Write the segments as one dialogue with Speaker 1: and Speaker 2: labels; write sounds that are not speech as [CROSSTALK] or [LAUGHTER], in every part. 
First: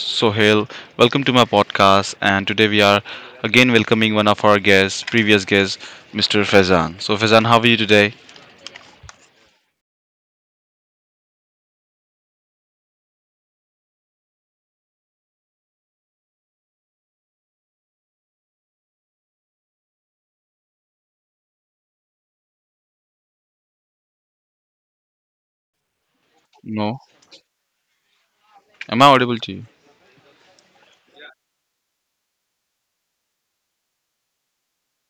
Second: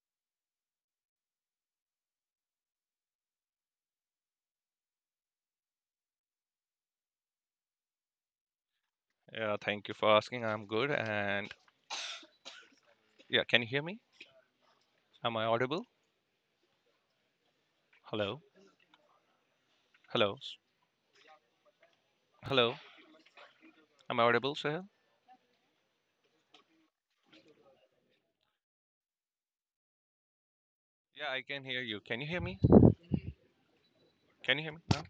Speaker 1: Sohail. Welcome to my podcast. And today we are again welcoming one of our guests, previous guest, Mr. Faizan. So, Faizan, how are you today?
Speaker 2: Yeah, thank you for asking. I'm good. And yeah, can you hear me? Am I audible? Hello? Hello? Hello? Am I audible, Sahil?
Speaker 1: No. Am I audible to you?
Speaker 2: Yeah, I can hear you. Can you hear me? Can you hear me now?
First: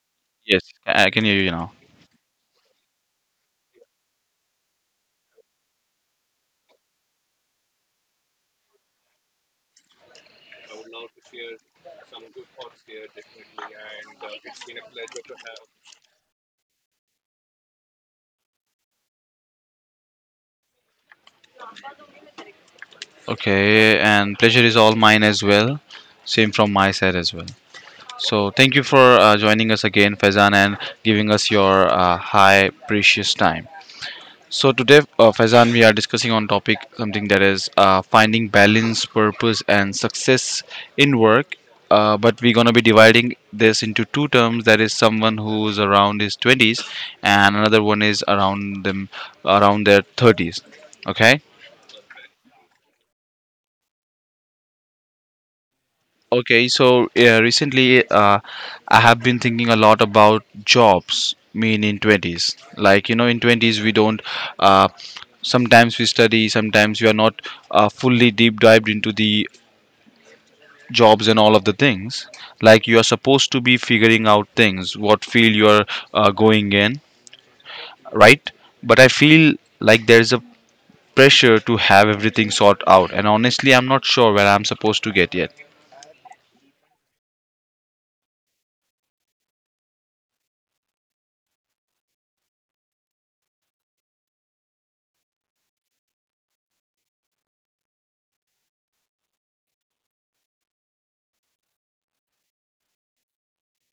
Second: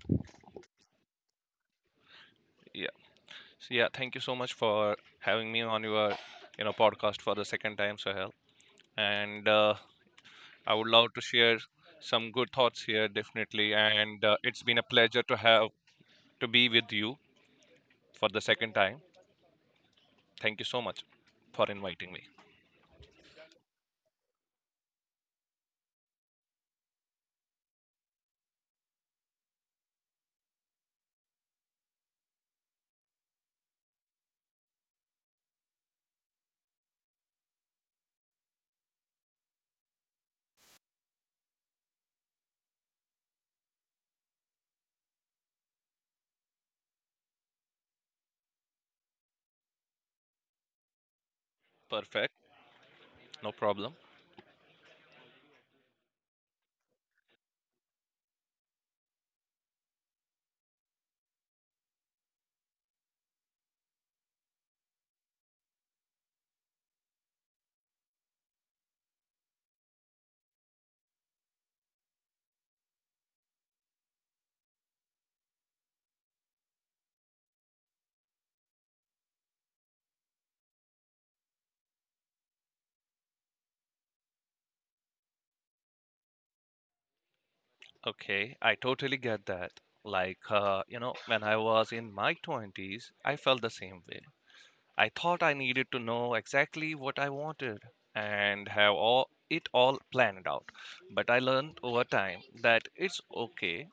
Speaker 1: Yes, I can hear you now.
Speaker 2: Yeah. Thank you so much for having me on your, podcast for the second time, Sahil. And I would love to share some good thoughts here, definitely. And it's been a pleasure to have to be with you for the second time. Thank you so much for inviting me.
Speaker 1: Okay, and pleasure is all mine as well. Same from my side as well. So, thank you for joining us again, Faizan, and giving us your high, precious time. So today, Faizan, we are discussing on topic something that is finding balance, purpose, and success in work. But we're gonna be dividing this into two terms. That is someone who's around his twenties, and another one is around their thirties. Okay.
Speaker 2: Perfect. No problem.
Speaker 1: Okay, so yeah, recently I have been thinking a lot about jobs. Mean in twenties, like you know, in twenties we don't. Uh, sometimes we study, sometimes we are not fully deep dived into the jobs and all of the things. Like you are supposed to be figuring out things, what field you are going in, right? But I feel like there is a pressure to have everything sort out, and honestly, I'm not sure where I'm supposed to get yet.
Speaker 2: Okay, I totally get that. When I was in my 20s, I felt the same way. I thought I needed to know exactly what I wanted and have all planned out. But I learned over time that it's okay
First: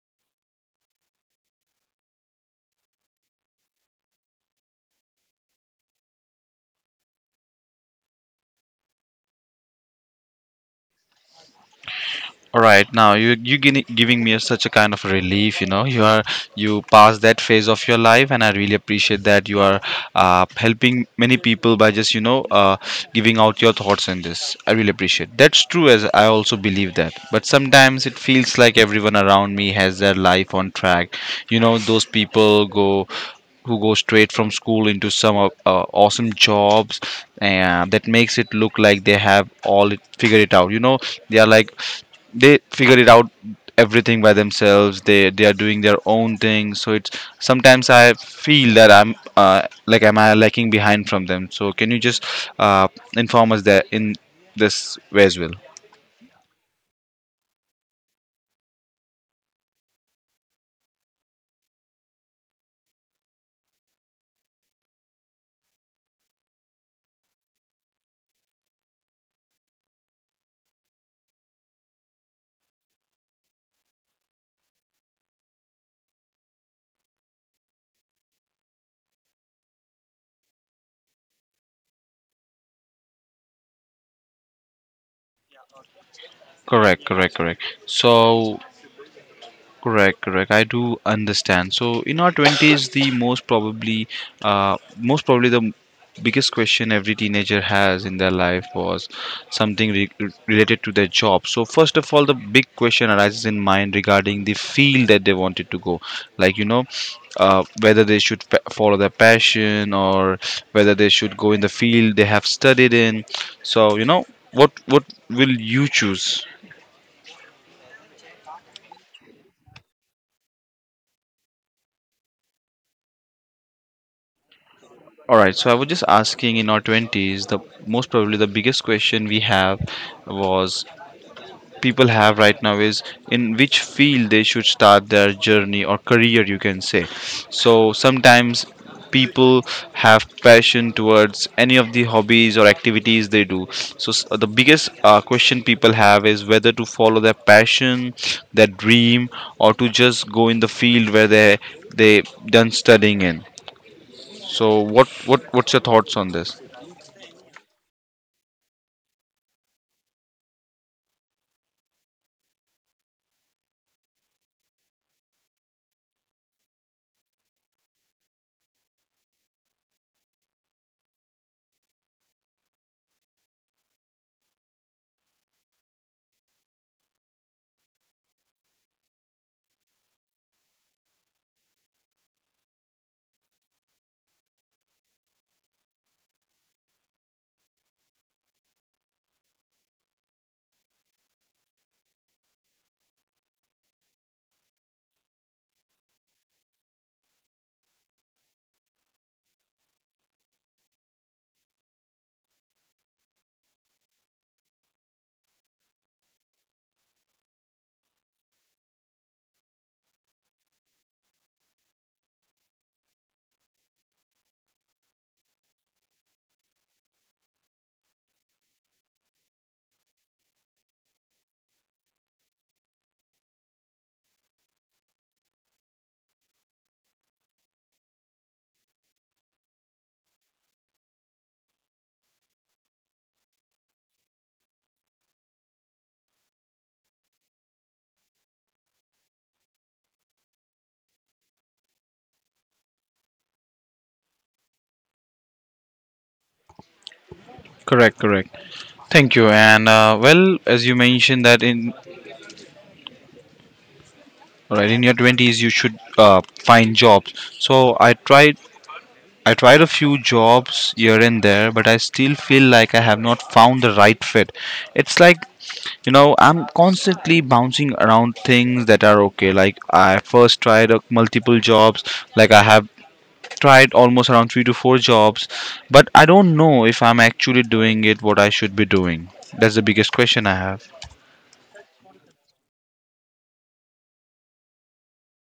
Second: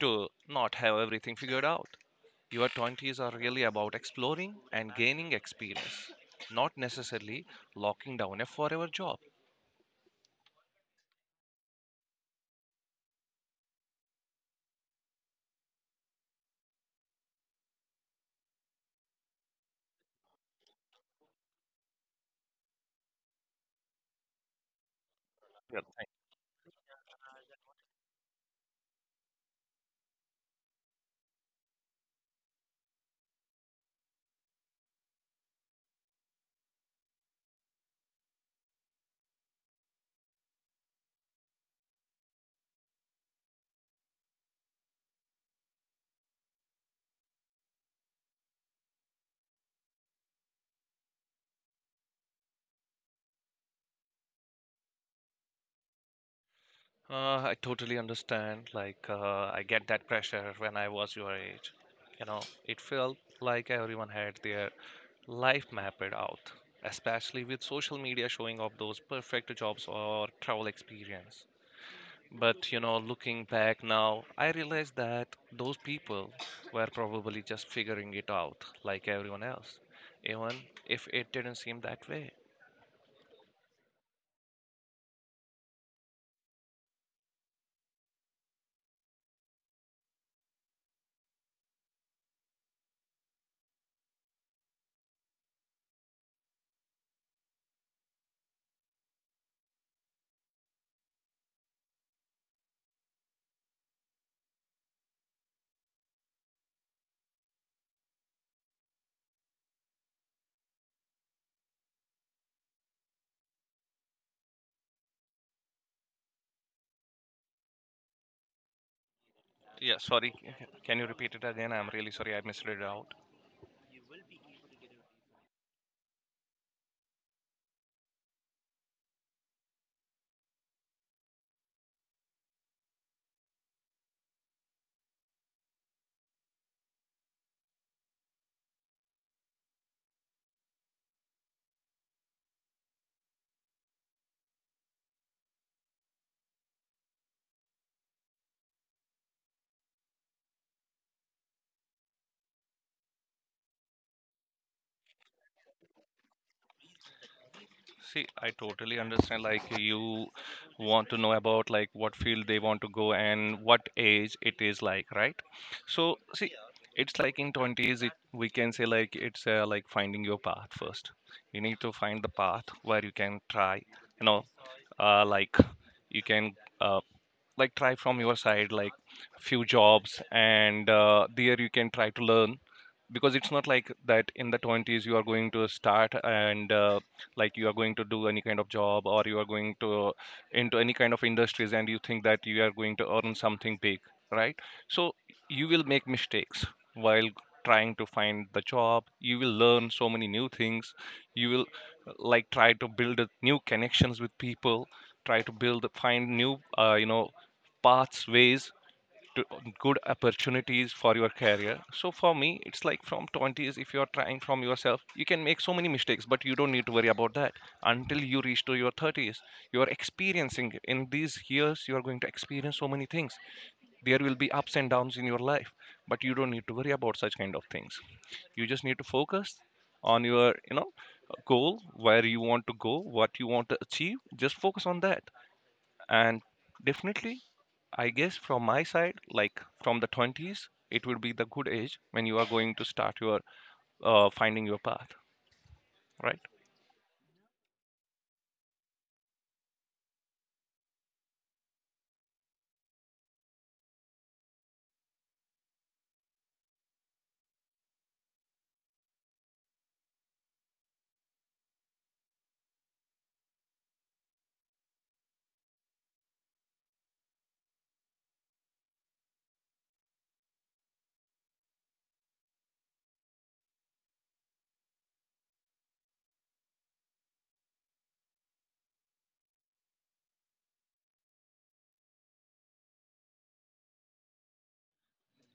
Speaker 2: to not have everything figured out. Your 20s are really about exploring and gaining experience, not necessarily locking down a forever job.
Speaker 1: All right, now you giving me such a kind of relief. You know, you are you passed that phase of your life, and I really appreciate that you are helping many people by just you know giving out your thoughts in this. I really appreciate. That's
Speaker 2: Well,
Speaker 1: true, as I also believe that. But sometimes it feels like everyone around me has their life on track. You know, those people go who go straight from school into some awesome jobs and that makes it look like they have all it, figured it out, you know, they are like they figure it out everything by themselves, they are doing their own thing. So it's sometimes I feel that I'm like am I lacking behind from them? So can you just uh, inform us that in this way as well?
Speaker 2: I totally understand. I get that pressure when I was your age. You know, it felt like everyone had their life mapped out, especially with social media showing off those perfect jobs or travel experience. But, you know, looking back now, I realize that those people were probably just figuring it out like everyone else, even if it didn't seem that way.
Speaker 1: correct correct correct so Correct, correct. I do understand. So in our twenties, the most probably the biggest question every teenager has in their life was something related to their job. So first of all, the big question arises in mind regarding the field that they wanted to go, like you know, whether they should follow their passion or whether they should go in the field they have studied in. So you know, what will you choose?
Speaker 2: Yeah, sorry. Can you repeat it again? I'm really sorry I missed it out.
Speaker 1: All right, so I was just asking in our 20s, the most probably the biggest question we have was people have right now is in which field they should start their journey or career, you can say. So sometimes people have passion towards any of the hobbies or activities they do. So the biggest question people have is whether to follow their passion, their dream, or to just go in the field where they done studying in. So what's your thoughts on this?
Speaker 2: See, I totally understand. Like, you want to know about like what field they want to go and what age it is like, right? So, see, it's like in 20s, we can say like finding your path first. You need to find the path where you can try, you know, uh, like you can uh, try from your side like few jobs and there you can try to learn, because it's not like that in the 20s you are going to start and like you are going to do any kind of job, or you are going to into any kind of industries and you think that you are going to earn something big, right? So you will make mistakes while trying to find the job. You will learn so many new things. You will like try to build new connections with people, try to build find new pathways to good opportunities for your career. So for me it's like, from 20s, if you're trying from yourself, you can make so many mistakes, but you don't need to worry about that until you reach to your 30s. You're experiencing it. In these years you are going to experience so many things. There will be ups and downs in your life, but you don't need to worry about such kind of things. You just need to focus on your, you know, goal, where you want to go, what you want to achieve. Just focus on that. And definitely, I guess from my side, like from the 20s, it would be the good age when you are going to start your finding your path, right?
Speaker 1: Correct, correct. Thank you. And well, as you mentioned that in right in your twenties you should find jobs. So I tried. I tried a few jobs here and there, but I still feel like I have not found the right fit. It's like you know I'm constantly bouncing around things that are okay. Like I first tried multiple jobs. Like I have tried almost around 3 to 4 jobs, but I don't know if I'm actually doing it what I should be doing. That's the biggest question I have.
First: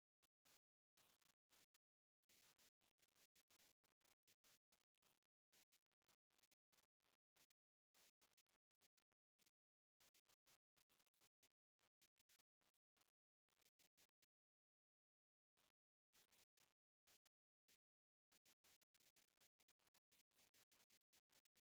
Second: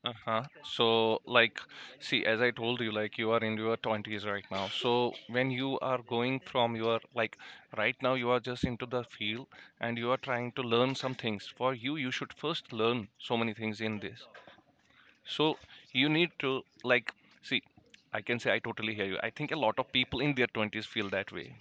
Speaker 2: Uh-huh. So, like, see, as I told you, like, you are in your 20s right now. So, when you are going from your, like, right now, you are just into the field and you are trying to learn some things. For you, you should first learn so many things in this. So, you need to, like, see, I can say I totally hear you. I think a lot of people in their 20s feel that way.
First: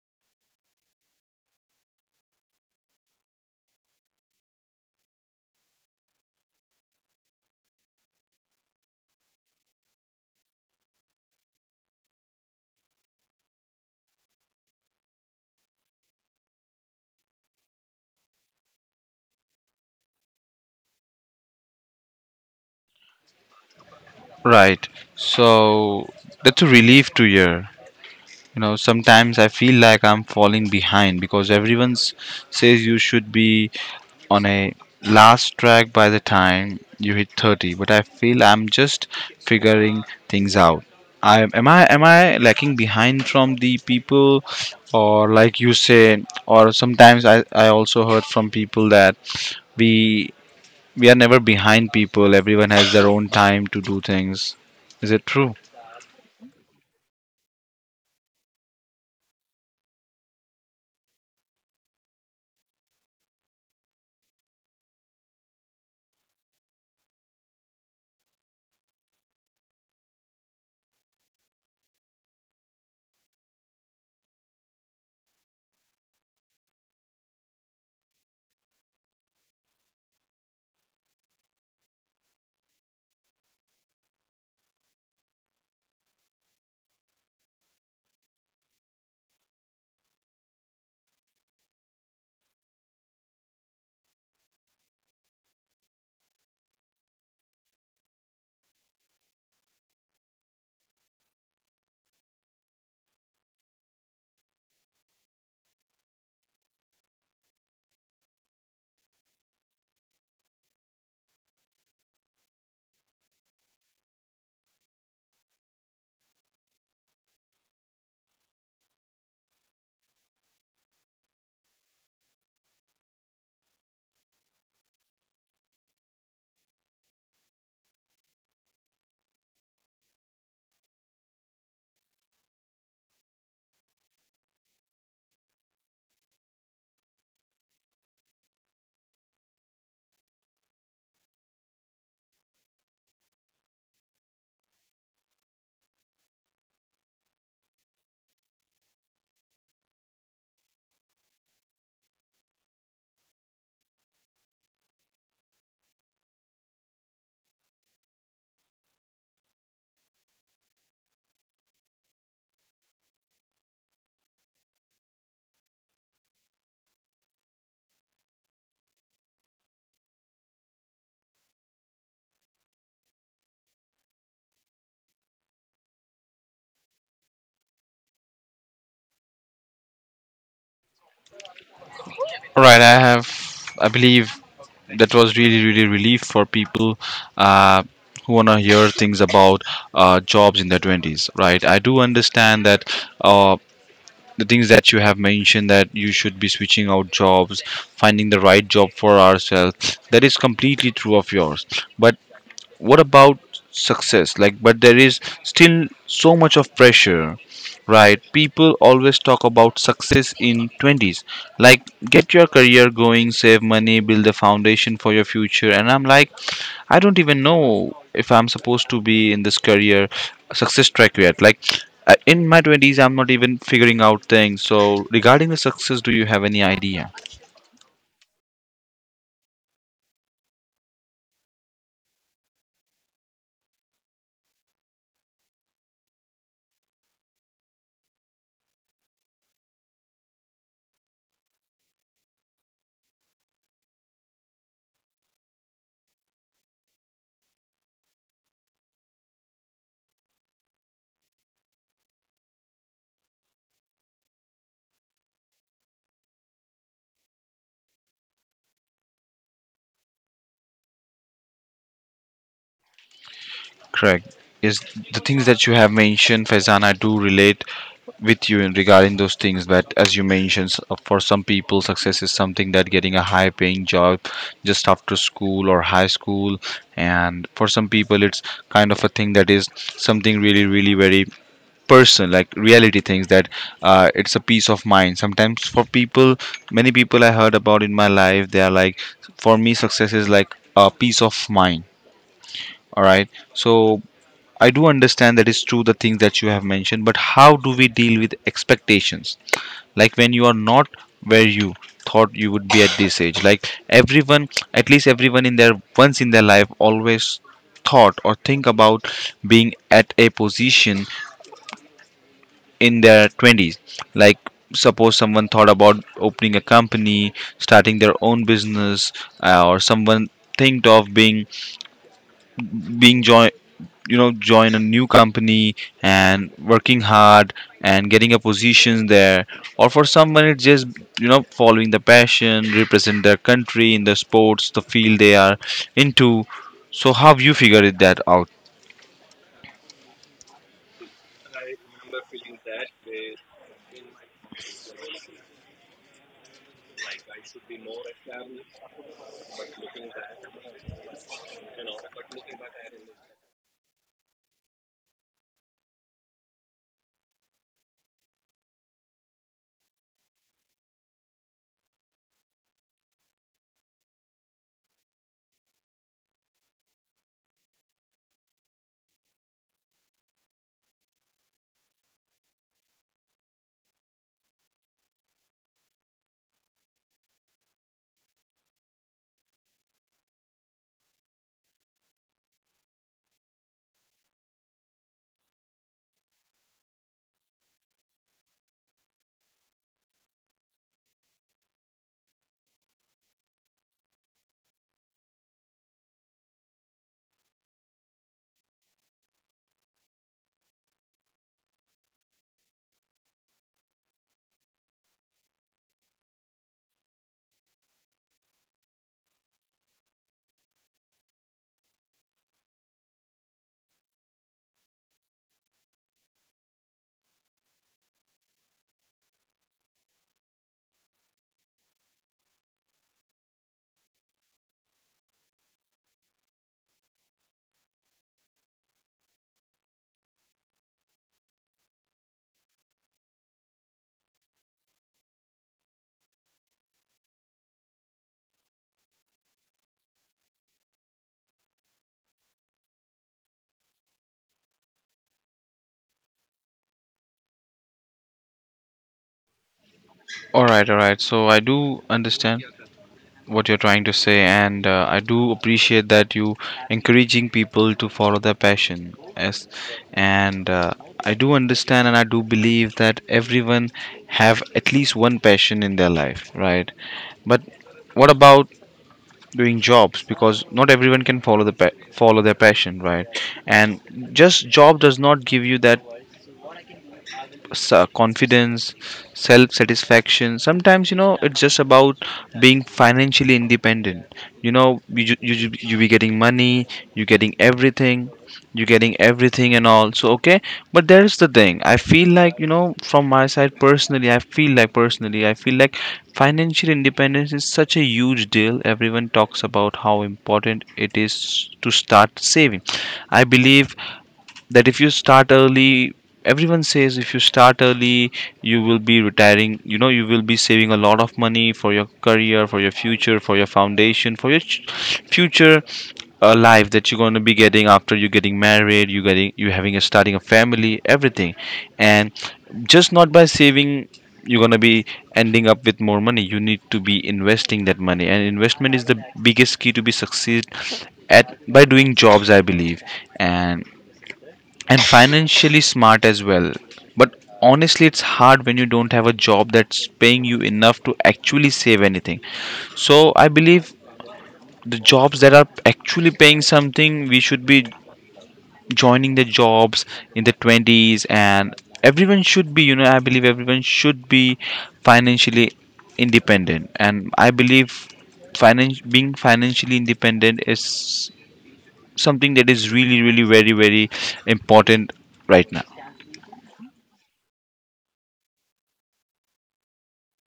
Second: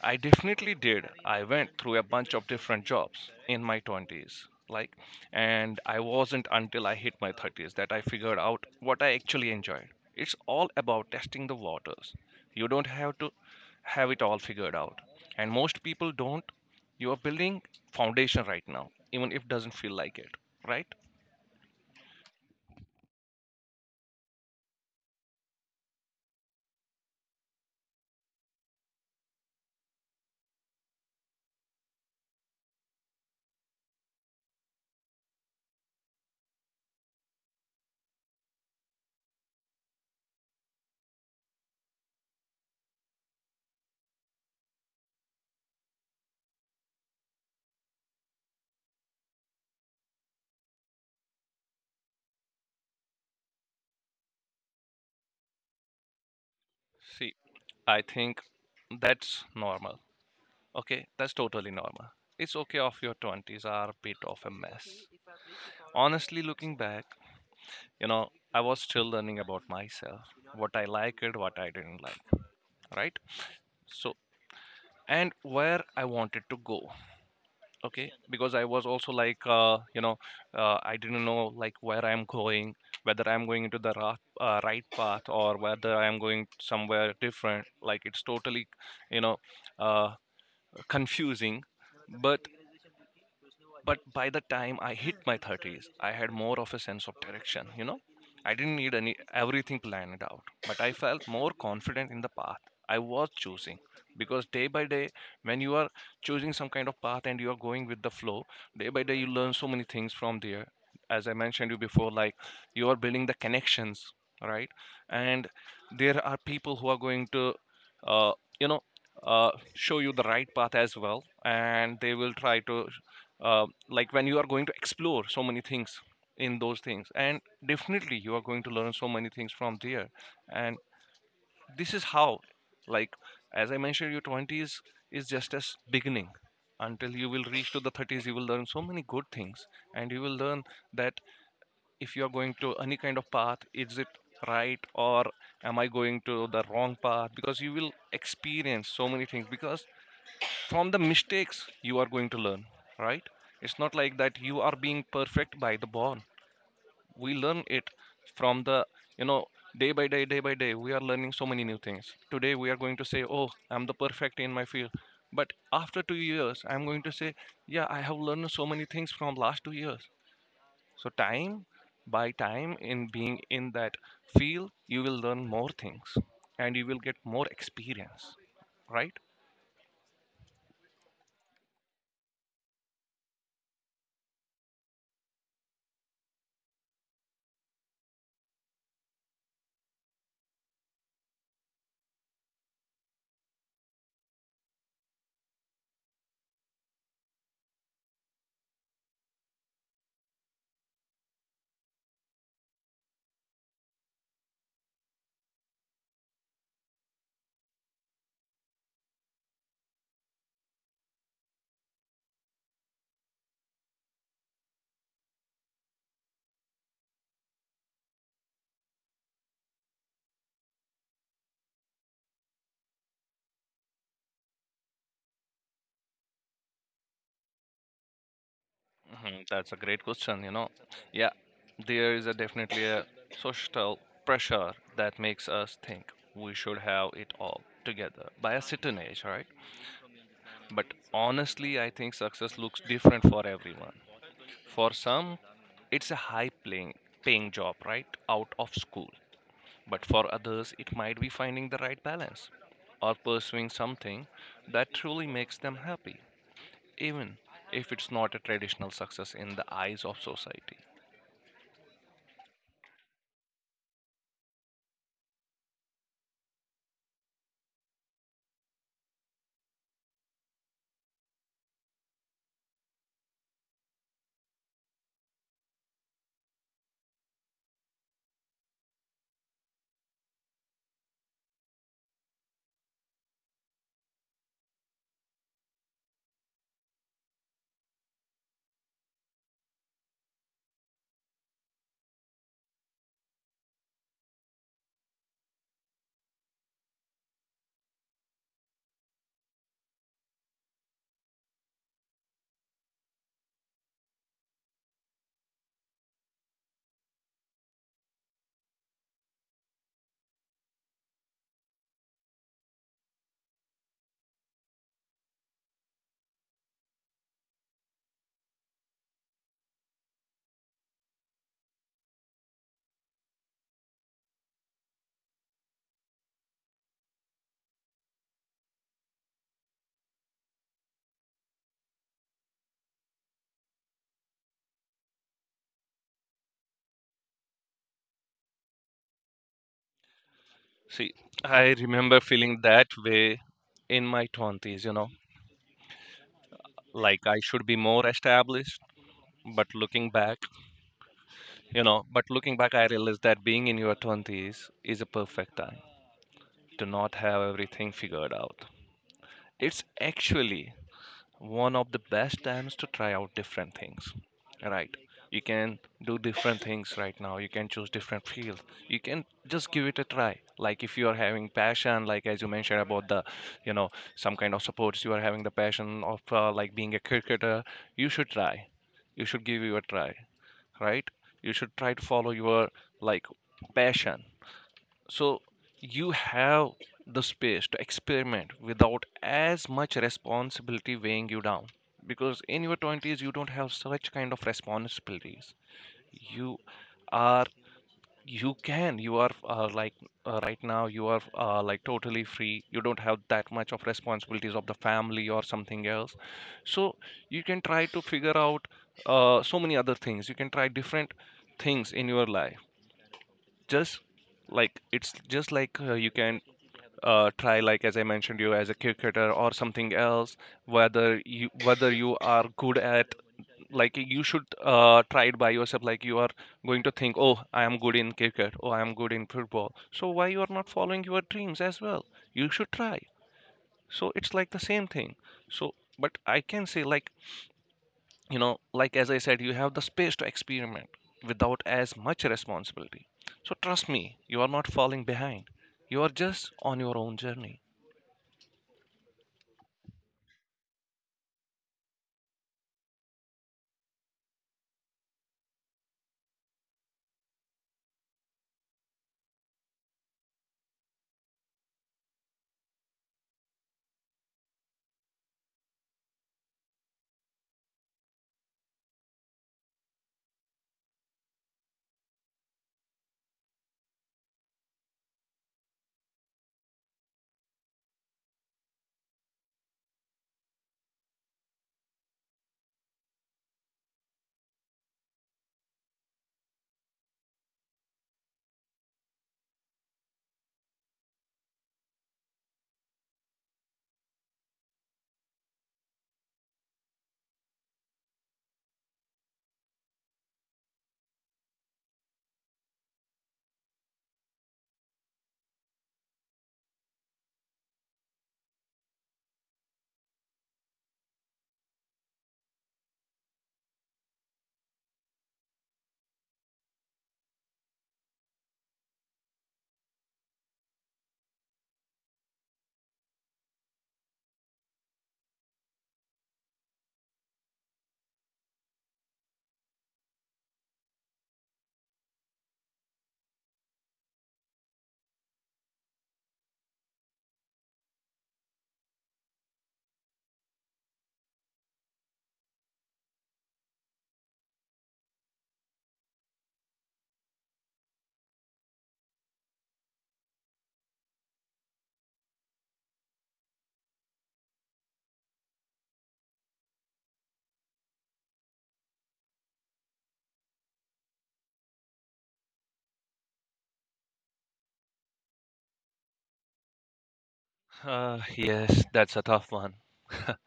Speaker 2: I definitely did. I went through a bunch of different jobs in my 20s. Like, and I wasn't until I hit my 30s that I figured out what I actually enjoyed. It's all about testing the waters. You don't have to have it all figured out. And most people don't. You are building foundation right now, even if it doesn't feel like it, right?
Speaker 1: Right. So that's a relief to hear. You know, sometimes I feel like I'm falling behind because everyone says you should be on a last track by the time you hit 30, but I feel I'm just figuring things out. I am I am I lacking behind from the people, or like you say, or sometimes I also heard from people that we we are never behind people. Everyone has their own time to do things. Is it true?
Speaker 2: See, I think that's normal. Okay, that's totally normal. It's okay if your 20s are a bit of a mess. Honestly, looking back, you know, I was still learning about myself, what I liked, what I didn't like, right? So, and where I wanted to go, okay? Because I was also like, I didn't know like where I'm going, whether I'm going into the right path or whether I'm going somewhere different. Like it's totally, you know, uh, confusing. But But by the time I hit my 30s, I had more of a sense of direction, you know? I didn't need any everything planned out, but I felt more confident in the path I was choosing, because day by day, when you are choosing some kind of path and you are going with the flow, day by day you learn so many things from there. As I mentioned you before, like, you are building the connections, right? And there are people who are going to uh, you know show you the right path as well, and they will try to like, when you are going to explore so many things, in those things, and definitely you are going to learn so many things from there. And this is how, like, as I mentioned, your 20s is just as beginning. Until you will reach to the 30s, you will learn so many good things, and you will learn that if you are going to any kind of path, is it right, or am I going to the wrong path? Because you will experience so many things, because from the mistakes you are going to learn, right? It's not like that you are being perfect by the born. We learn it from the, you know, day by day, day by day we are learning so many new things. Today we are going to say, oh, I'm the perfect in my field, but after 2 years I'm going to say, yeah, I have learned so many things from last 2 years. So time by time, in being in that field, you will learn more things, and you will get more experience, right?
Speaker 1: All right, I have, I believe that was really, really relief for people uh, who want to hear things about jobs in their 20s, right? I do understand that uh, the things that you have mentioned, that you should be switching out jobs, finding the right job for ourselves, that is completely true of yours. But what about success? Like, but there is still so much of pressure, right? People always talk about success in 20s, like get your career going, save money, build a foundation for your future, and I'm like, I don't even know if I'm supposed to be in this career success track yet. Like in my 20s I'm not even figuring out things. So regarding the success, do you have any idea?
Speaker 2: Mhm. That's a great question, you know. Yeah, there is a definitely a social pressure that makes us think we should have it all together by a certain age, right? But honestly, I think success looks different for everyone. For some, it's a high paying paying job right out of school, but for others, it might be finding the right balance or pursuing something that truly makes them happy, even if it's not a traditional success in the eyes of society.
Speaker 1: Correct. Is the things that you have mentioned, Faizan, I do relate with you in regarding those things. But as you mentioned, for some people, success is something that getting a high-paying job just after school or high school, and for some people, it's kind of a thing that is something really, really very person like reality things that it's a peace of mind sometimes for people. Many people I heard about in my life they are like, for me success is like a peace of mind. All right, so I do understand that is true, the things that you have mentioned, but how do we deal with expectations? Like when you are not where you thought you would be at this age. Like everyone, at least everyone in their once in their life always thought or think about being at a position in their 20s. Like suppose someone thought about opening a company, starting their own business, or someone think of being being join you know join a new company and working hard and getting a position there, or for someone it's just you know following the passion, represent their country in the sports, the field they are into. So how have you figured it that out?
Speaker 2: See, I remember feeling that way in my 20s, you know, like I should be more established. But looking back, but looking back, I realized that being in your 20s is a perfect time to not have everything figured out. It's actually one of the best times to try out different things, right? You can do different things right now. You can choose different fields. You can just give it a try. Like, if you are having passion, like as you mentioned about the, you know, some kind of sports, you are having the passion of like being a cricketer, you should try. You should give you a try, right? You should try to follow your, like, passion. So you have the space to experiment without as much responsibility weighing you down, because in your 20s you don't have such kind of responsibilities. you are you can, you are right now, you are like totally free. You don't have that much of responsibilities of the family or something else. So you can try to figure out so many other things. You can try different things in your life. Just, like, it's just like, you can try, like as I mentioned you, as a cricketer or something else. Whether you are good at, like you should try it by yourself. Like, you are going to think, oh, I am good in cricket, oh, I am good in football, so why you are not following your dreams as well? You should try. So it's like the same thing. So, but I can say, like, you know, like as I said, you have the space to experiment without as much responsibility. So trust me, you are not falling behind. You are just on your own journey.
Speaker 1: All right, all right. So I do understand what you're trying to say, and I do appreciate that you encouraging people to follow their passion. Yes, and I do understand and I do believe that everyone have at least one passion in their life, right? But what about doing jobs? Because not everyone can follow the follow their passion, right? And just job does not give you that confidence, self satisfaction sometimes, you know. It's just about being financially independent, you know. You be getting money, you're getting everything, you're getting everything and all, so okay. But there's the thing, I feel like, you know, from my side personally I feel like, financial independence is such a huge deal. Everyone talks about how important it is to start saving. I believe that if you start early, everyone says if you start early, you will be retiring, you know, you will be saving a lot of money for your career, for your future, for your foundation, for your future life that you're going to be getting after you getting married, you getting, you having a, starting a family, everything. And just not by saving, you're going to be ending up with more money. You need to be investing that money, and investment is the biggest key to be succeed at by doing jobs, I believe, and and financially smart as well. But honestly, it's hard when you don't have a job that's paying you enough to actually save anything. So I believe the jobs that are actually paying something, we should be joining the jobs in the 20s, and everyone should be, you know, I believe everyone should be financially independent. And I believe finance being financially independent is something that is really, really very, very important right now.
Speaker 2: Yes, that's a tough one. [LAUGHS]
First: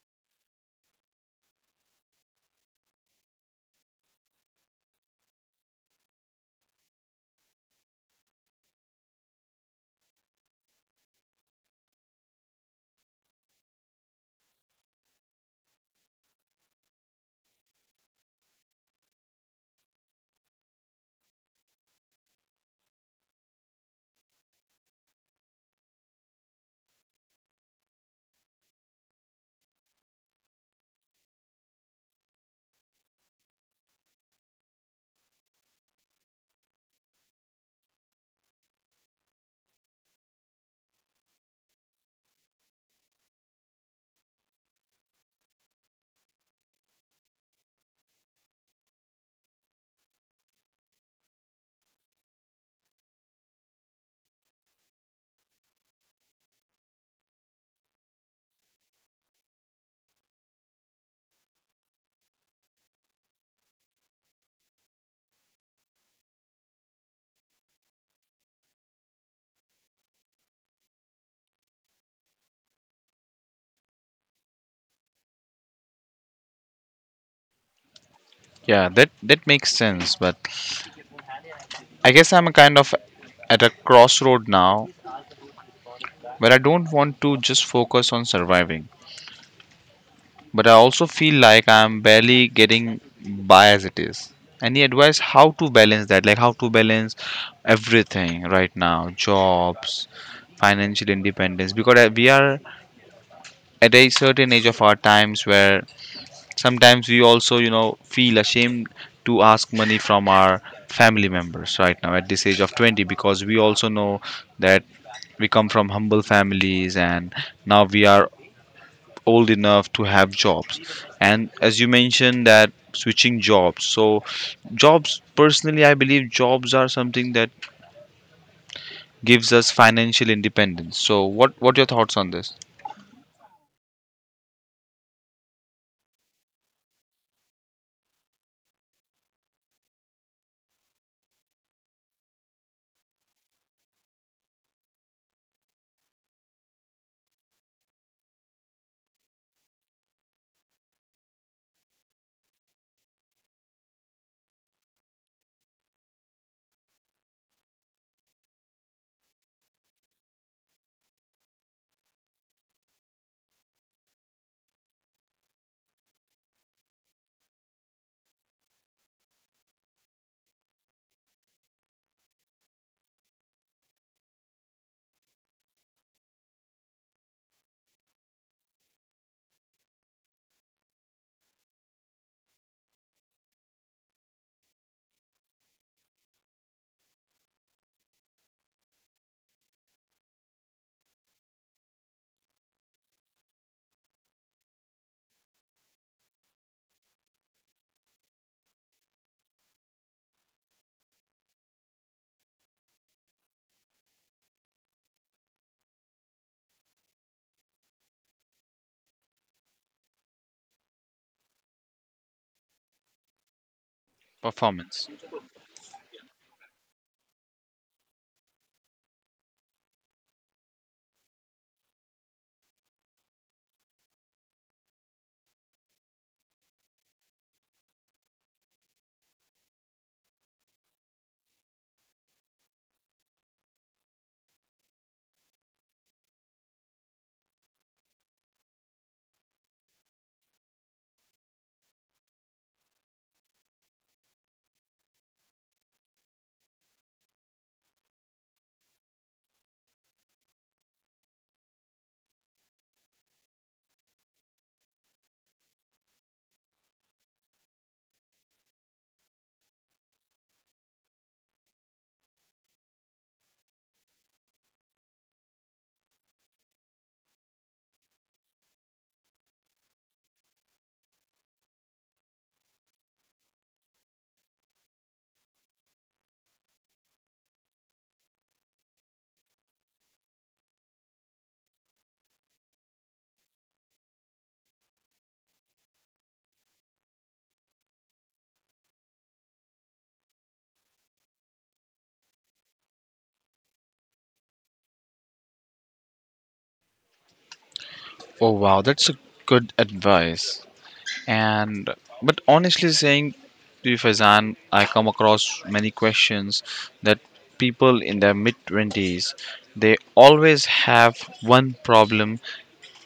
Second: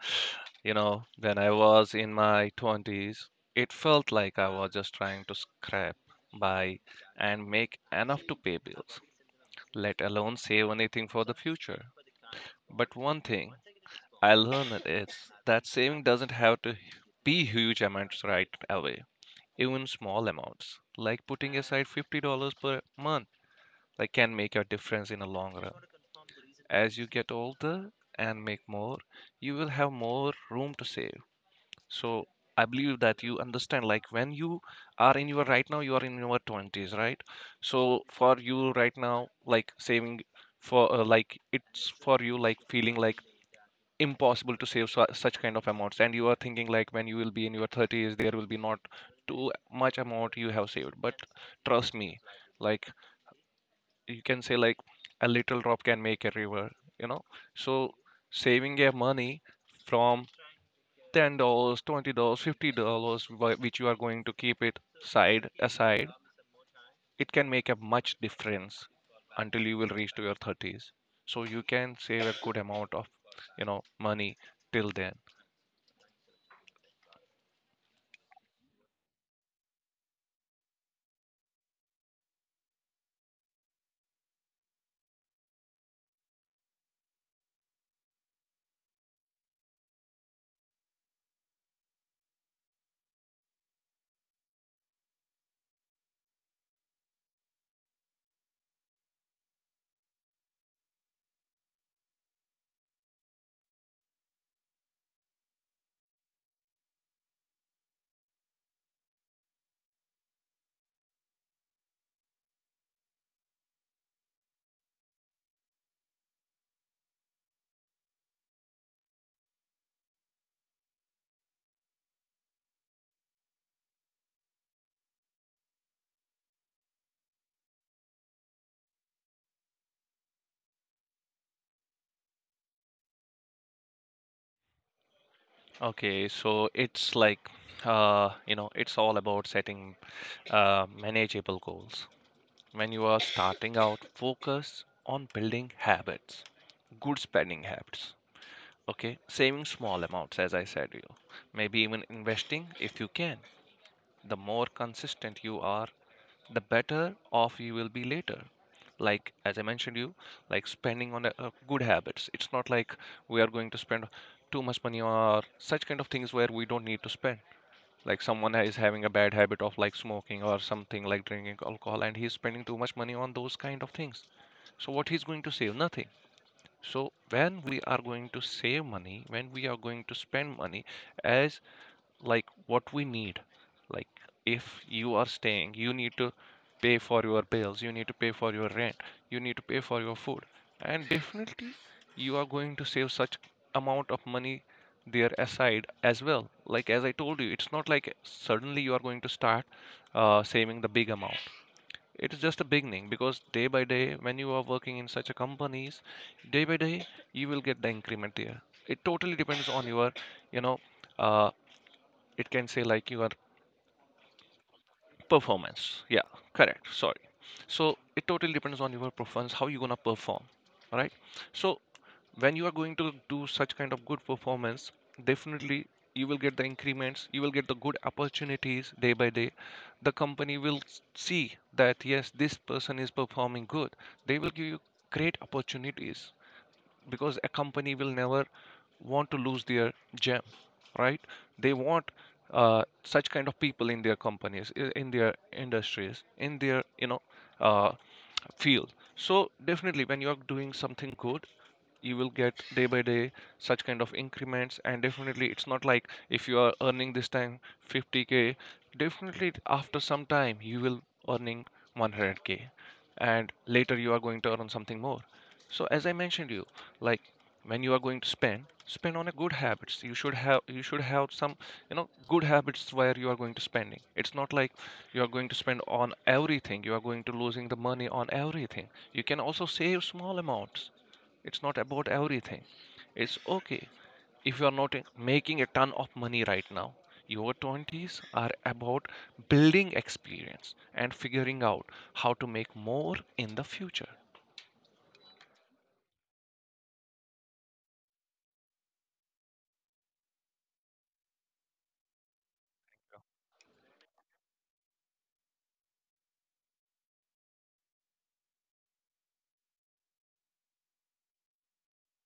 Speaker 2: You know, when I was in my 20s, it felt like I was just trying to scrape by and make enough to pay bills, let alone save anything for the future. But one thing I learned is that saving doesn't have to be huge amounts right away. Even small amounts, like putting aside $50 per month, like can make a difference in the long run. As you get older and make more, you will have more room to save. So I believe that you understand, like when you are in your right now, you are in your twenties, right? So for you right now, like saving for like it's for you like feeling like impossible to save such kind of amounts and you are thinking like when you will be in your thirties there will be not too much amount you have saved, but trust me, like you can say like a little drop can make a river, you know so saving your money from $10, $20, $50 which you are going to keep it side aside, it can make a much difference until you will reach to your thirties, so you can save a good amount of money till then.
Speaker 1: Yeah, that that makes sense, but I guess I'm kind of at a crossroad now where I don't want to just focus on surviving, but I also feel like I'm barely getting by as it is. Any advice how to balance that? Like how to balance everything right now, jobs, financial independence, because we are at a certain age of our times where sometimes we also you know feel ashamed to ask money from our family members right now at this age of 20, because we also know that we come from humble families and now we are old enough to have jobs. And as you mentioned that switching jobs, so jobs, personally I believe jobs are something that gives us financial independence. So what are your thoughts on this?
Speaker 2: Okay, so it's like you know, it's all about setting manageable goals. When you are starting out, focus on building habits, good spending habits. Okay, saving small amounts, as I said, to you, maybe even investing if you can. The more consistent you are, the better off you will be later. Like as I mentioned, you like spending on a, good habits. It's not like we are going to spend too much money or such kind of things where we don't need to spend, like someone is having a bad habit of like smoking or something like drinking alcohol, and he's spending too much money on those kind of things, so what he's going to save? Nothing. So when we are going to save money, when we are going to spend money as like what we need, like if you are staying, you need to pay for your bills, you need to pay for your rent, you need to pay for your food, and definitely you are going to save such amount of money there aside as well. Like as I told you, it's not like suddenly you are going to start saving the big amount. It is just a beginning, because day by day when you are working in such a companies, day by day you will get the increment there. It totally depends on your you know uh, it can say like your
Speaker 1: Performance
Speaker 2: performance. Yeah, correct, sorry. So it totally depends on your performance, how you're gonna perform. All right, so when you are going to do such kind of good performance, definitely you will get the increments, you will get the good opportunities day by day. The company will see that yes, this person is performing good, they will give you great opportunities, because a company will never want to lose their gem, right? They want such kind of people in their companies, in their industries, in their uh, field. So definitely, when you are doing something good, you will get day by day such kind of increments, and definitely it's not like if you are earning this time 50k, definitely after some time you will earning 100k, and later you are going to earn something more. So as I mentioned you, like when you are going to spend, spend on a good habits. You should have some, you know, good habits where you are going to spending. It's not like you are going to spend on everything, you are going to losing the money on everything. You can also save small amounts. It's not about everything. It's okay if you are not making a ton of money right now. Your twenties are about building experience and figuring out how to make more in the future.
Speaker 1: Oh wow, that's a good advice. And but honestly saying to you, Faizan, I come across many questions that people in their mid twenties they always have one problem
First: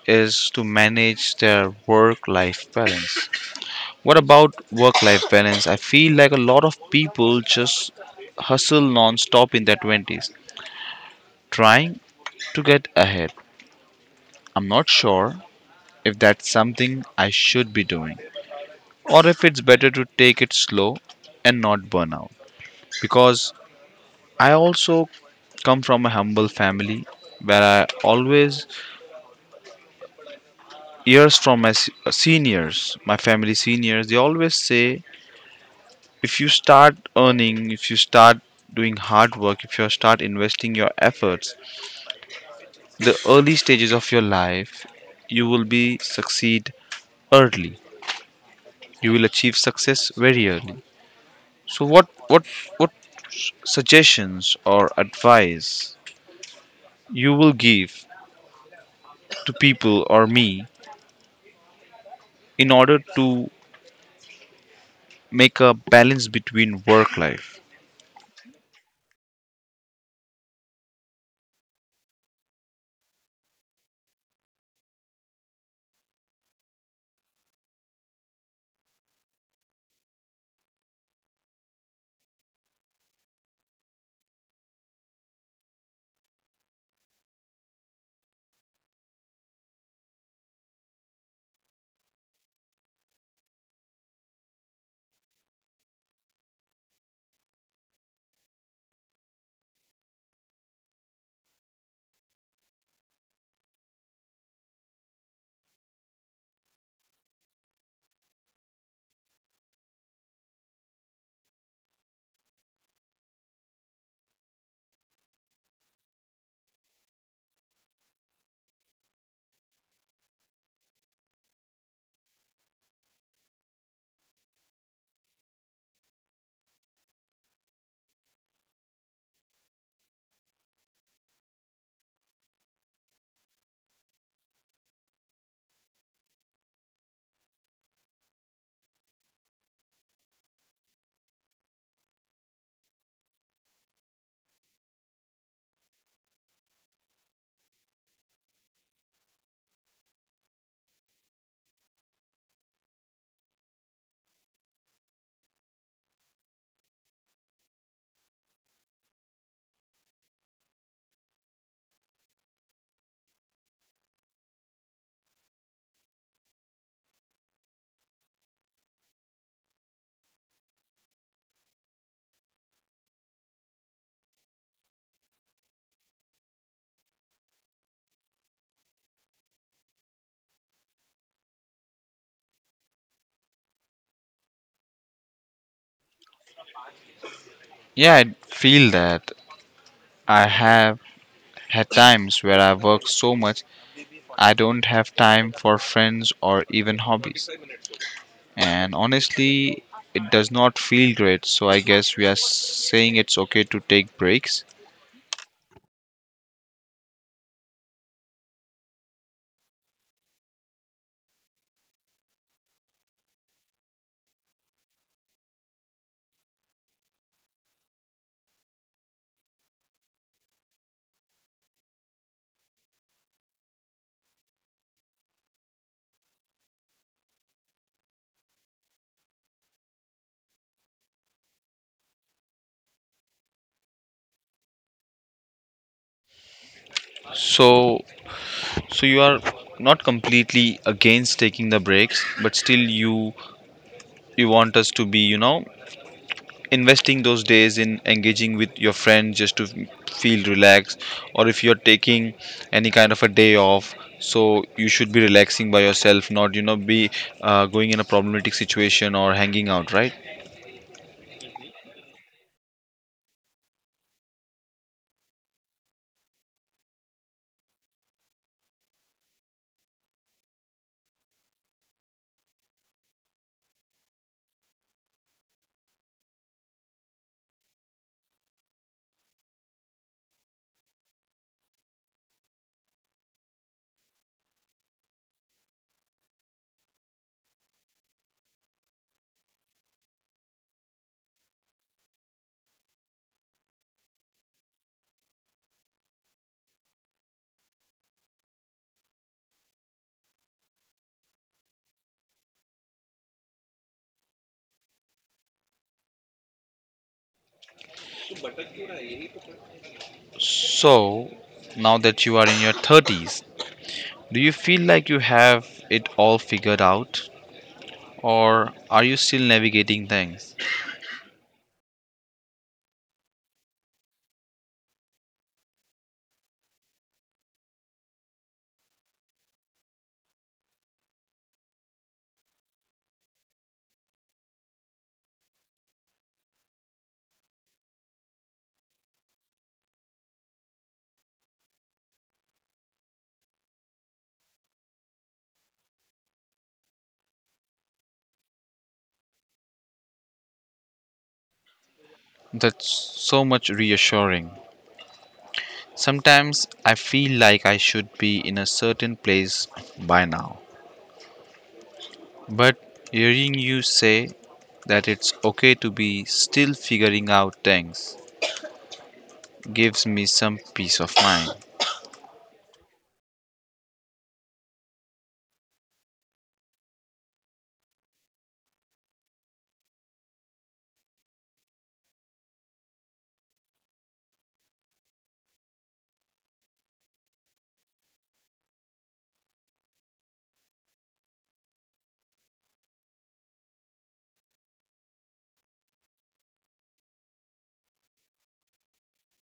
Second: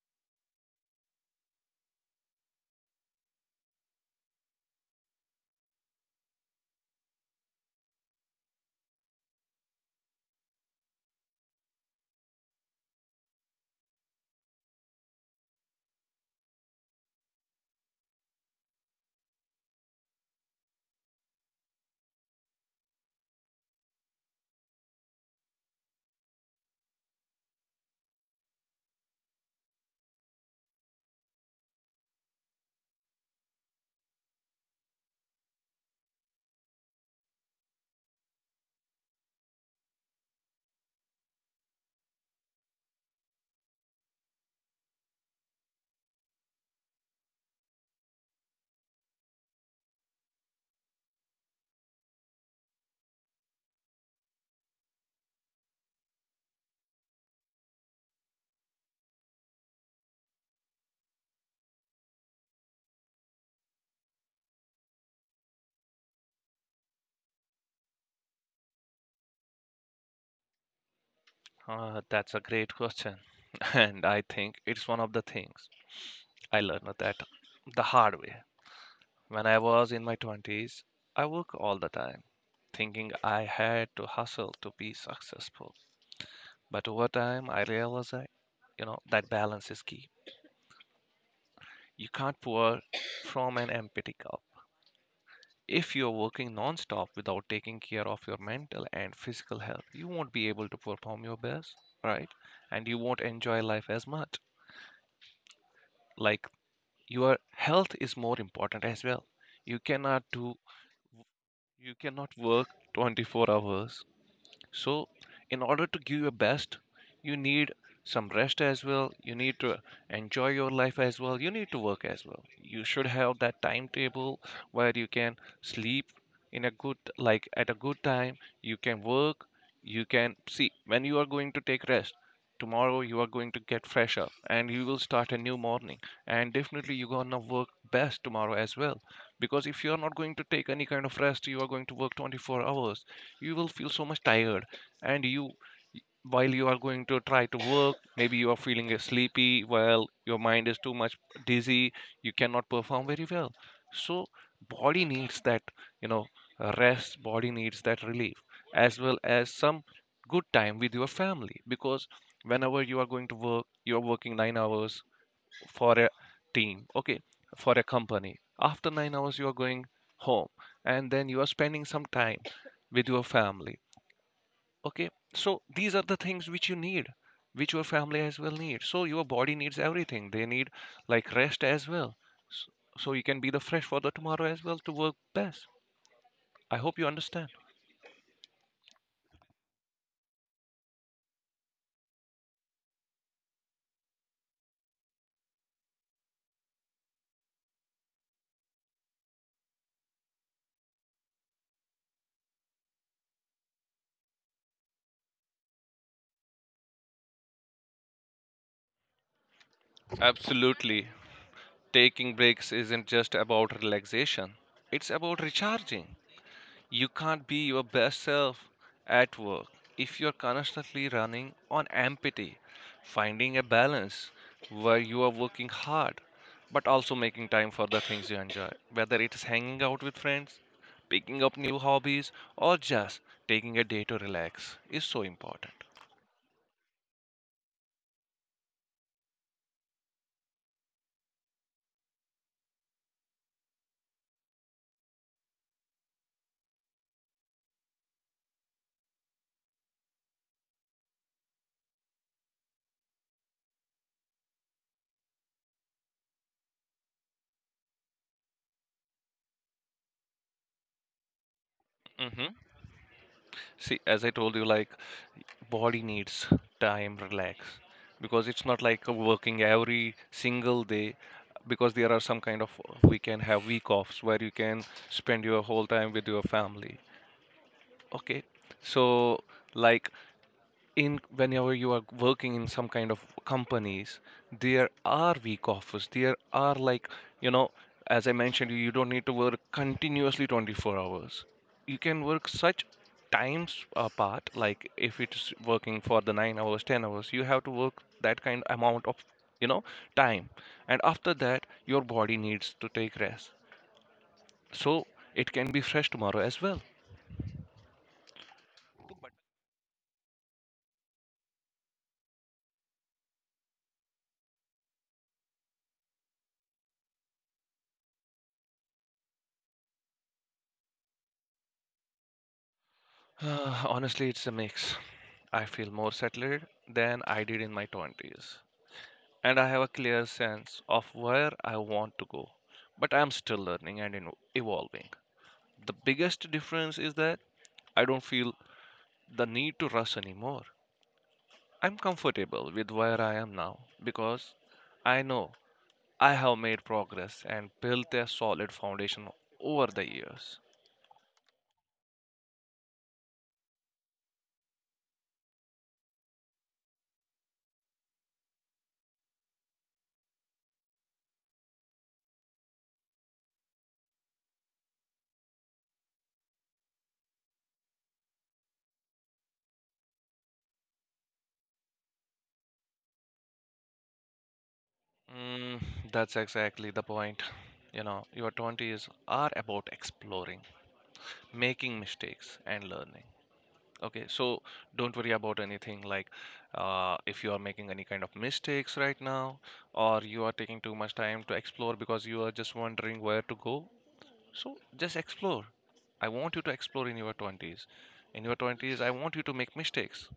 Speaker 1: is to manage their work life balance. What about work life balance? I feel like a lot of people just hustle non stop in their twenties, trying to get ahead. I'm not sure if that's something I should be doing, or if it's better to take it slow and not burn out. Because I also come from a humble family where I always years from seniors, my family seniors, they always say if you start earning, if you start doing hard work, if you start investing your efforts, the early stages of your life, you will be succeed early. You will achieve success very early. So what suggestions or advice you will give to people or me in order to make a balance between work life?
Speaker 2: That's a great question. [LAUGHS] And I think it's one of the things I learned that the hard way. When I was in my twenties, I worked all the time, thinking I had to hustle to be successful. But over time, I realized that, you know, that balance is key. You can't pour from an empty cup. If you're working non-stop without taking care of your mental and physical health, you won't be able to perform your best, right? And you won't enjoy life as much. Like your health is more important as well, you cannot do, you cannot work 24 hours. So in order to give your best, you need some rest as well. You need to enjoy your life as well. You need to work as well. You should have that timetable where you can sleep in a good, like at a good time. You can work, you can see when you are going to take rest. Tomorrow you are going to get fresh up and you will start a new morning. And definitely you're gonna work best tomorrow as well. Because if you are not going to take any kind of rest, you are going to work 24 hours, you will feel so much tired, and you while you are going to try to work, maybe you are feeling sleepy, well your mind is too much dizzy, you cannot perform very well. So body needs that, you know rest, body needs that relief as well, as some good time with your family, because whenever you are going to work, you are working 9 hours for a team, okay, for a company. After 9 hours you are going home, and then you are spending some time with your family. Okay, so these are the things which you need, which your family as well need. So your body needs everything. They need like rest as well. S- So you can be the fresh for the tomorrow as well to work best. I hope you understand.
Speaker 1: Yeah, I feel that. I have had times where I work so much I don't have time for friends or even hobbies. And honestly, it does not feel great, so I guess we are saying it's okay to take breaks.
Speaker 2: Absolutely. Taking breaks isn't just about relaxation, it's about recharging. You can't be your best self at work if you're constantly running on empty. Finding a balance where you are working hard but also making time for the things you enjoy, whether it is hanging out with friends, picking up new hobbies, or just taking a day to relax, is so important.
Speaker 1: So, so you are not completely against taking the breaks, but still you want us to be, you know, investing those days in engaging with your friends just to feel relaxed, or if you're taking any kind of a day off so you should be relaxing by yourself, not, you know, be going in a problematic situation or hanging out, right?
Speaker 2: Mhm. See, as I told you, like body needs time, relax, because it's not like working every single day. Because there are some kind of, we can have week offs where you can spend your whole time with your family. Okay, so like in whenever you are working in some kind of companies, there are week offers there, are like, you know, as I mentioned, you don't need to work continuously 24 hours. You can work such times apart, like if it's working for the 9 hours, 10 hours, you have to work that kind amount of, you know, time, and after that your body needs to take rest, so it can be fresh tomorrow as well.
Speaker 1: So now that you are in your 30s, do you feel like you have it all figured out or are you still navigating things?
Speaker 2: [SIGHS] Honestly, it's a mix. I feel more settled than I did in my twenties, and I have a clear sense of where I want to go. But I'm still learning and evolving. The biggest difference is that I don't feel the need to rush anymore. I'm comfortable with where I am now because I know I have made progress and built a solid foundation over the years.
Speaker 1: That's so much reassuring. Sometimes I feel like I should be in a certain place by now. But hearing you say that it's okay to be still figuring out things gives me some peace of mind.
Speaker 2: Mm, that's exactly the point. You know, your twenties are about exploring, making mistakes, and learning. Okay, so don't worry about anything like if you are making any kind of mistakes right now, or you are taking too much time to explore because you are just wondering where to go. So just explore. I want you to explore in your twenties. In your twenties, I want you to make mistakes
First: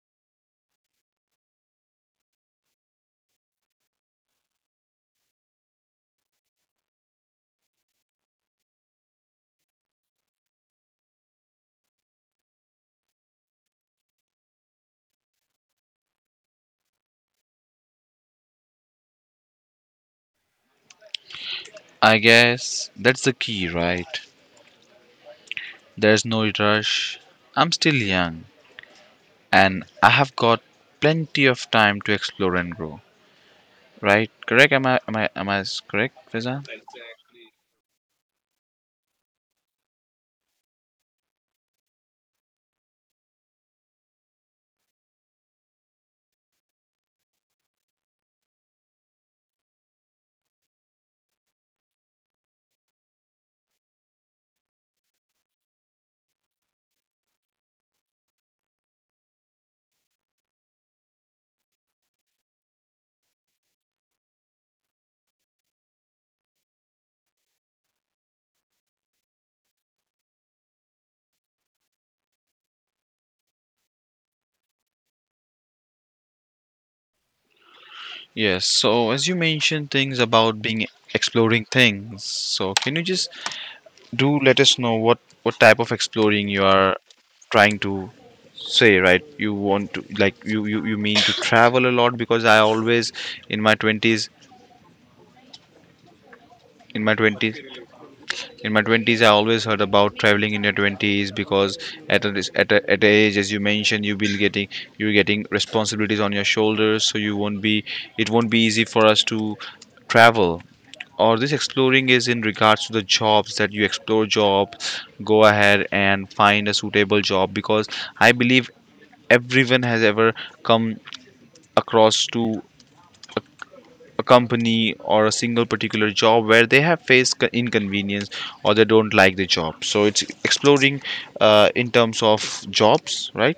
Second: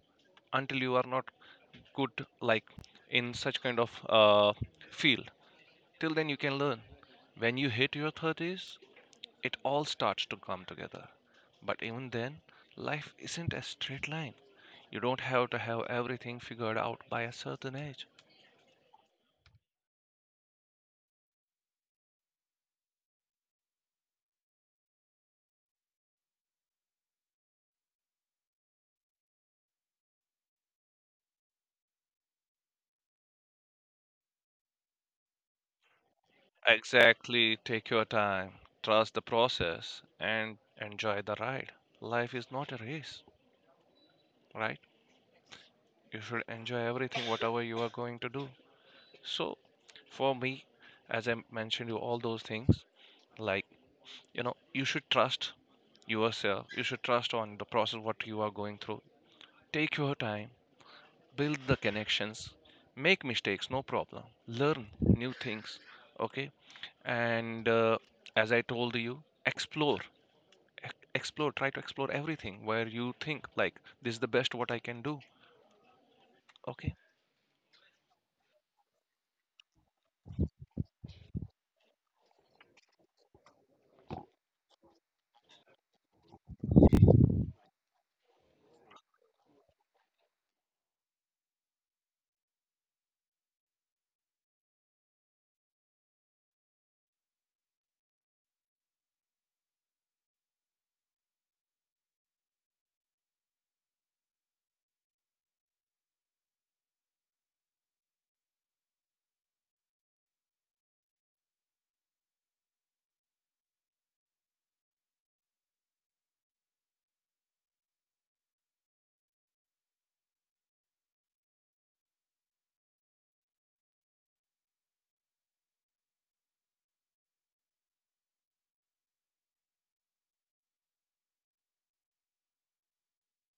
Speaker 2: until you are not good, like in such kind of field. Till then, you can learn. When you hit your thirties, it all starts to come together. But even then, life isn't a straight line. You don't have to have everything figured out by a certain age.
Speaker 1: I guess that's the key, right? There's no rush. I'm still young and I have got plenty of time to explore and grow. Right? Correct? Am I correct, Fiza?
Speaker 2: Exactly, take your time, trust the process, and enjoy the ride. Life is not a race, right? You should enjoy everything, whatever you are going to do. So for me, as I mentioned you all those things, like, you know, you should trust yourself. You should trust on the process what you are going through. Take your time, build the connections, make mistakes, no problem. Learn new things, okay? And as I told you, explore, explore. Try to explore everything where you think like this is the best what I can do. Okay,
Speaker 1: Yes. So as you mentioned things about being exploring things, so can you just do let us know what type of exploring you are trying to say, right? You want to, like you mean to travel a lot, because I always in my 20s in my 20s in my 20s I always heard about traveling in your 20s because at a age as you mentioned you will getting you're getting responsibilities on your shoulders, so you won't be it won't be easy for us to travel. Or this exploring is in regards to the jobs, that you explore job, go ahead and find a suitable job because I believe everyone has ever come across to a company or a single particular job where they have faced inconvenience or they don't like the job, so it's exploring in terms of jobs, right?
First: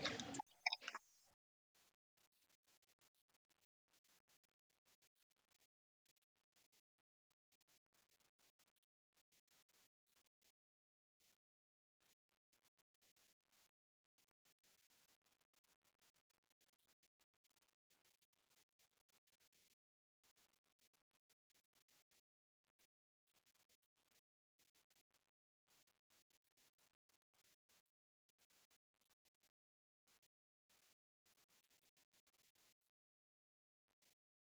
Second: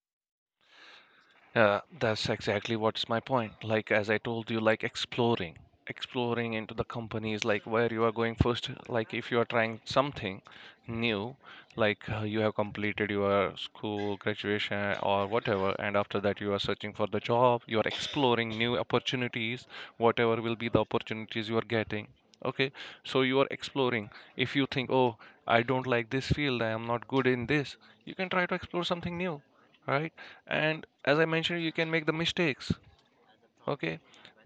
Speaker 2: That's exactly what's my point. Like as I told you, like exploring, exploring into the companies, like where you are going first. Like if you are trying something new, like you have completed your school graduation or whatever, and after that you are searching for the job. You are exploring new opportunities, whatever will be the opportunities you are getting. Okay, so you are exploring. If you think, oh, I don't like this field, I am not good in this, you can try to explore something new, right? And as I mentioned, you can make the mistakes. Okay,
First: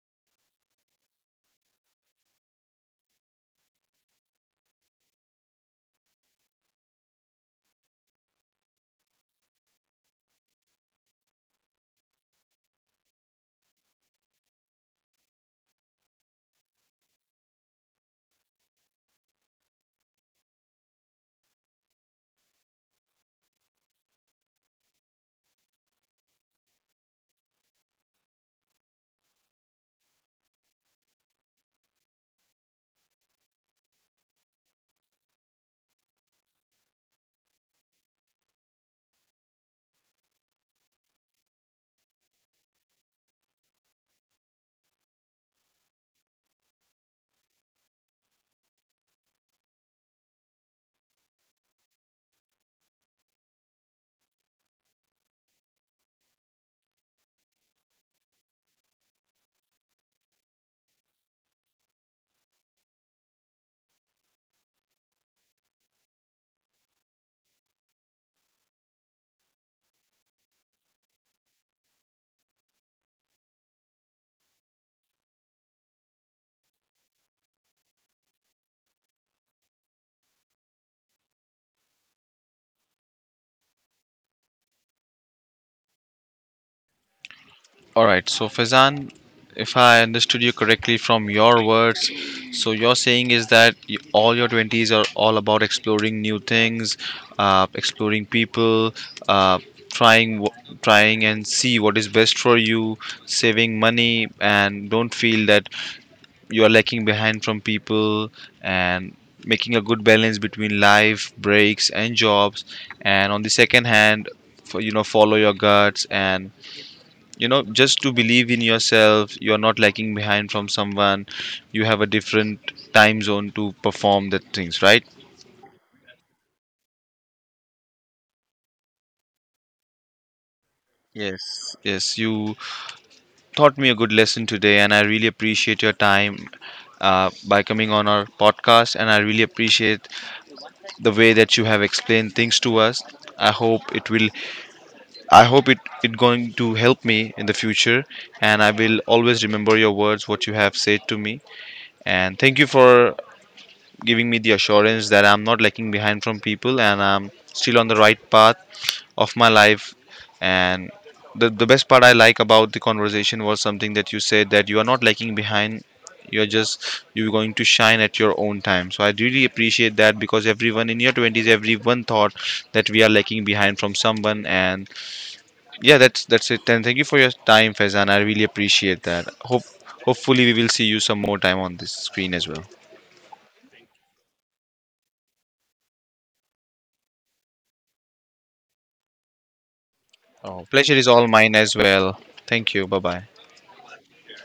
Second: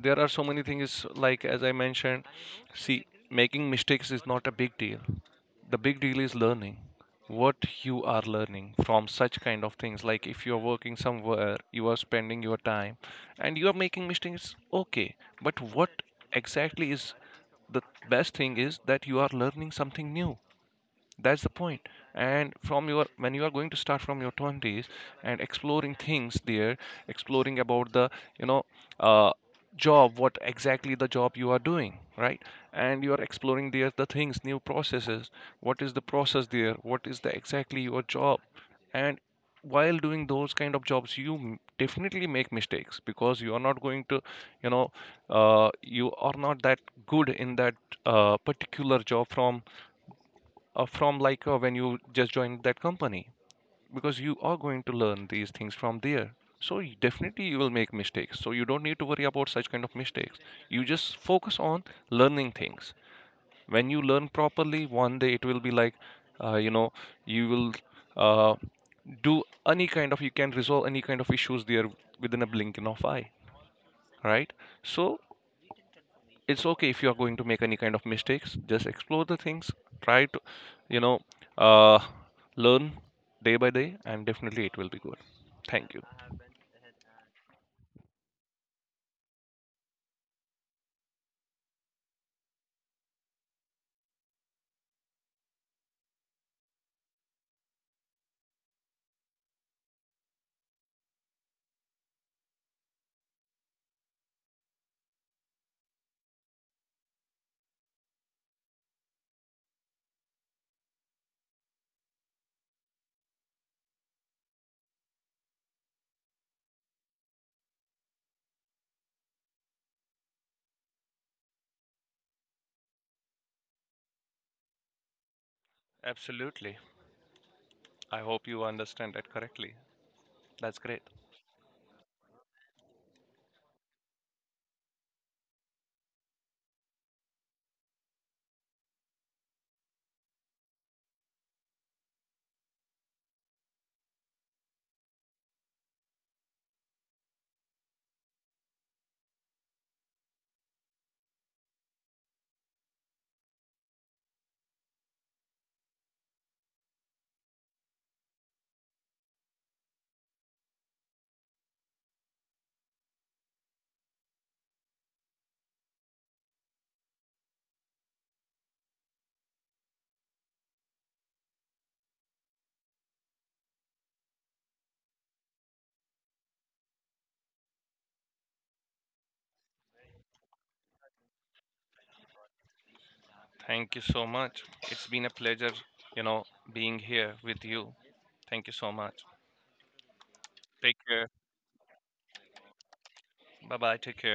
Speaker 2: there are so many things like as I mentioned, see, making mistakes is not a big deal. The big deal is learning. What you are learning from such kind of things, like if you're working somewhere, you are spending your time and you are making mistakes, okay? But what exactly is the best thing is that you are learning something new. That's the point. And from your, when you are going to start from your twenties and exploring things there, exploring about the you know uh, job, what exactly the job you are doing, right? And you are exploring there the things, new processes. What is the process there? What is the exactly your job? And while doing those kind of jobs, you definitely make mistakes, because you are not going to, you know, you are not that good in that particular job from like when you just joined that company, because you are going to learn these things from there. So you definitely you will make mistakes, so you don't need to worry about such kind of mistakes. You just focus on learning things. When you learn properly, one day it will be like uh, you know you will uh, do any kind of, you can resolve any kind of issues there within a blinking of eye, right? So it's okay if you are going to make any kind of mistakes. Just explore the things, try to, you know, uh, learn day by day, and definitely it will be good. Thank you.
Speaker 1: All right, so Fazan, if I understood you correctly from your words, so you're saying is that y all your 20s are all about exploring new things, exploring people, uh, trying wh- trying and see what is best for you, saving money and don't feel that you are lacking behind from people and making a good balance between life, breaks and jobs, and on the second hand, for, you know, follow your guts and you know just to believe in yourself, you are not lagging behind from someone. You have a different time zone to perform the things, right?
Speaker 2: Absolutely. I hope you understand that correctly. That's great.
Speaker 1: Yes, yes, you taught me a good lesson today and I really appreciate your time, by coming on our podcast, and I really appreciate the way that you have explained things to us. I hope it will, I hope it going to help me in the future, and I will always remember your words what you have said to me. And thank you for giving me the assurance that I'm not lagging behind from people and I'm still on the right path of my life. And the best part I like about the conversation was something that you said, that you are not lagging behind. You're going to shine at your own time. So I really appreciate that, because everyone in your twenties, everyone thought that we are lagging behind from someone. And yeah, that's it. And thank you for your time, Faizan. I really appreciate that. Hopefully we will see you some more time on this screen as well.
Speaker 2: Thank you so much, it's been a pleasure, you know, being here with you. Thank you so much.
Speaker 1: Oh,
Speaker 2: Take
Speaker 1: pleasure is
Speaker 2: care.
Speaker 1: all mine as well. Thank you. Bye bye.
Speaker 2: Bye bye, take care.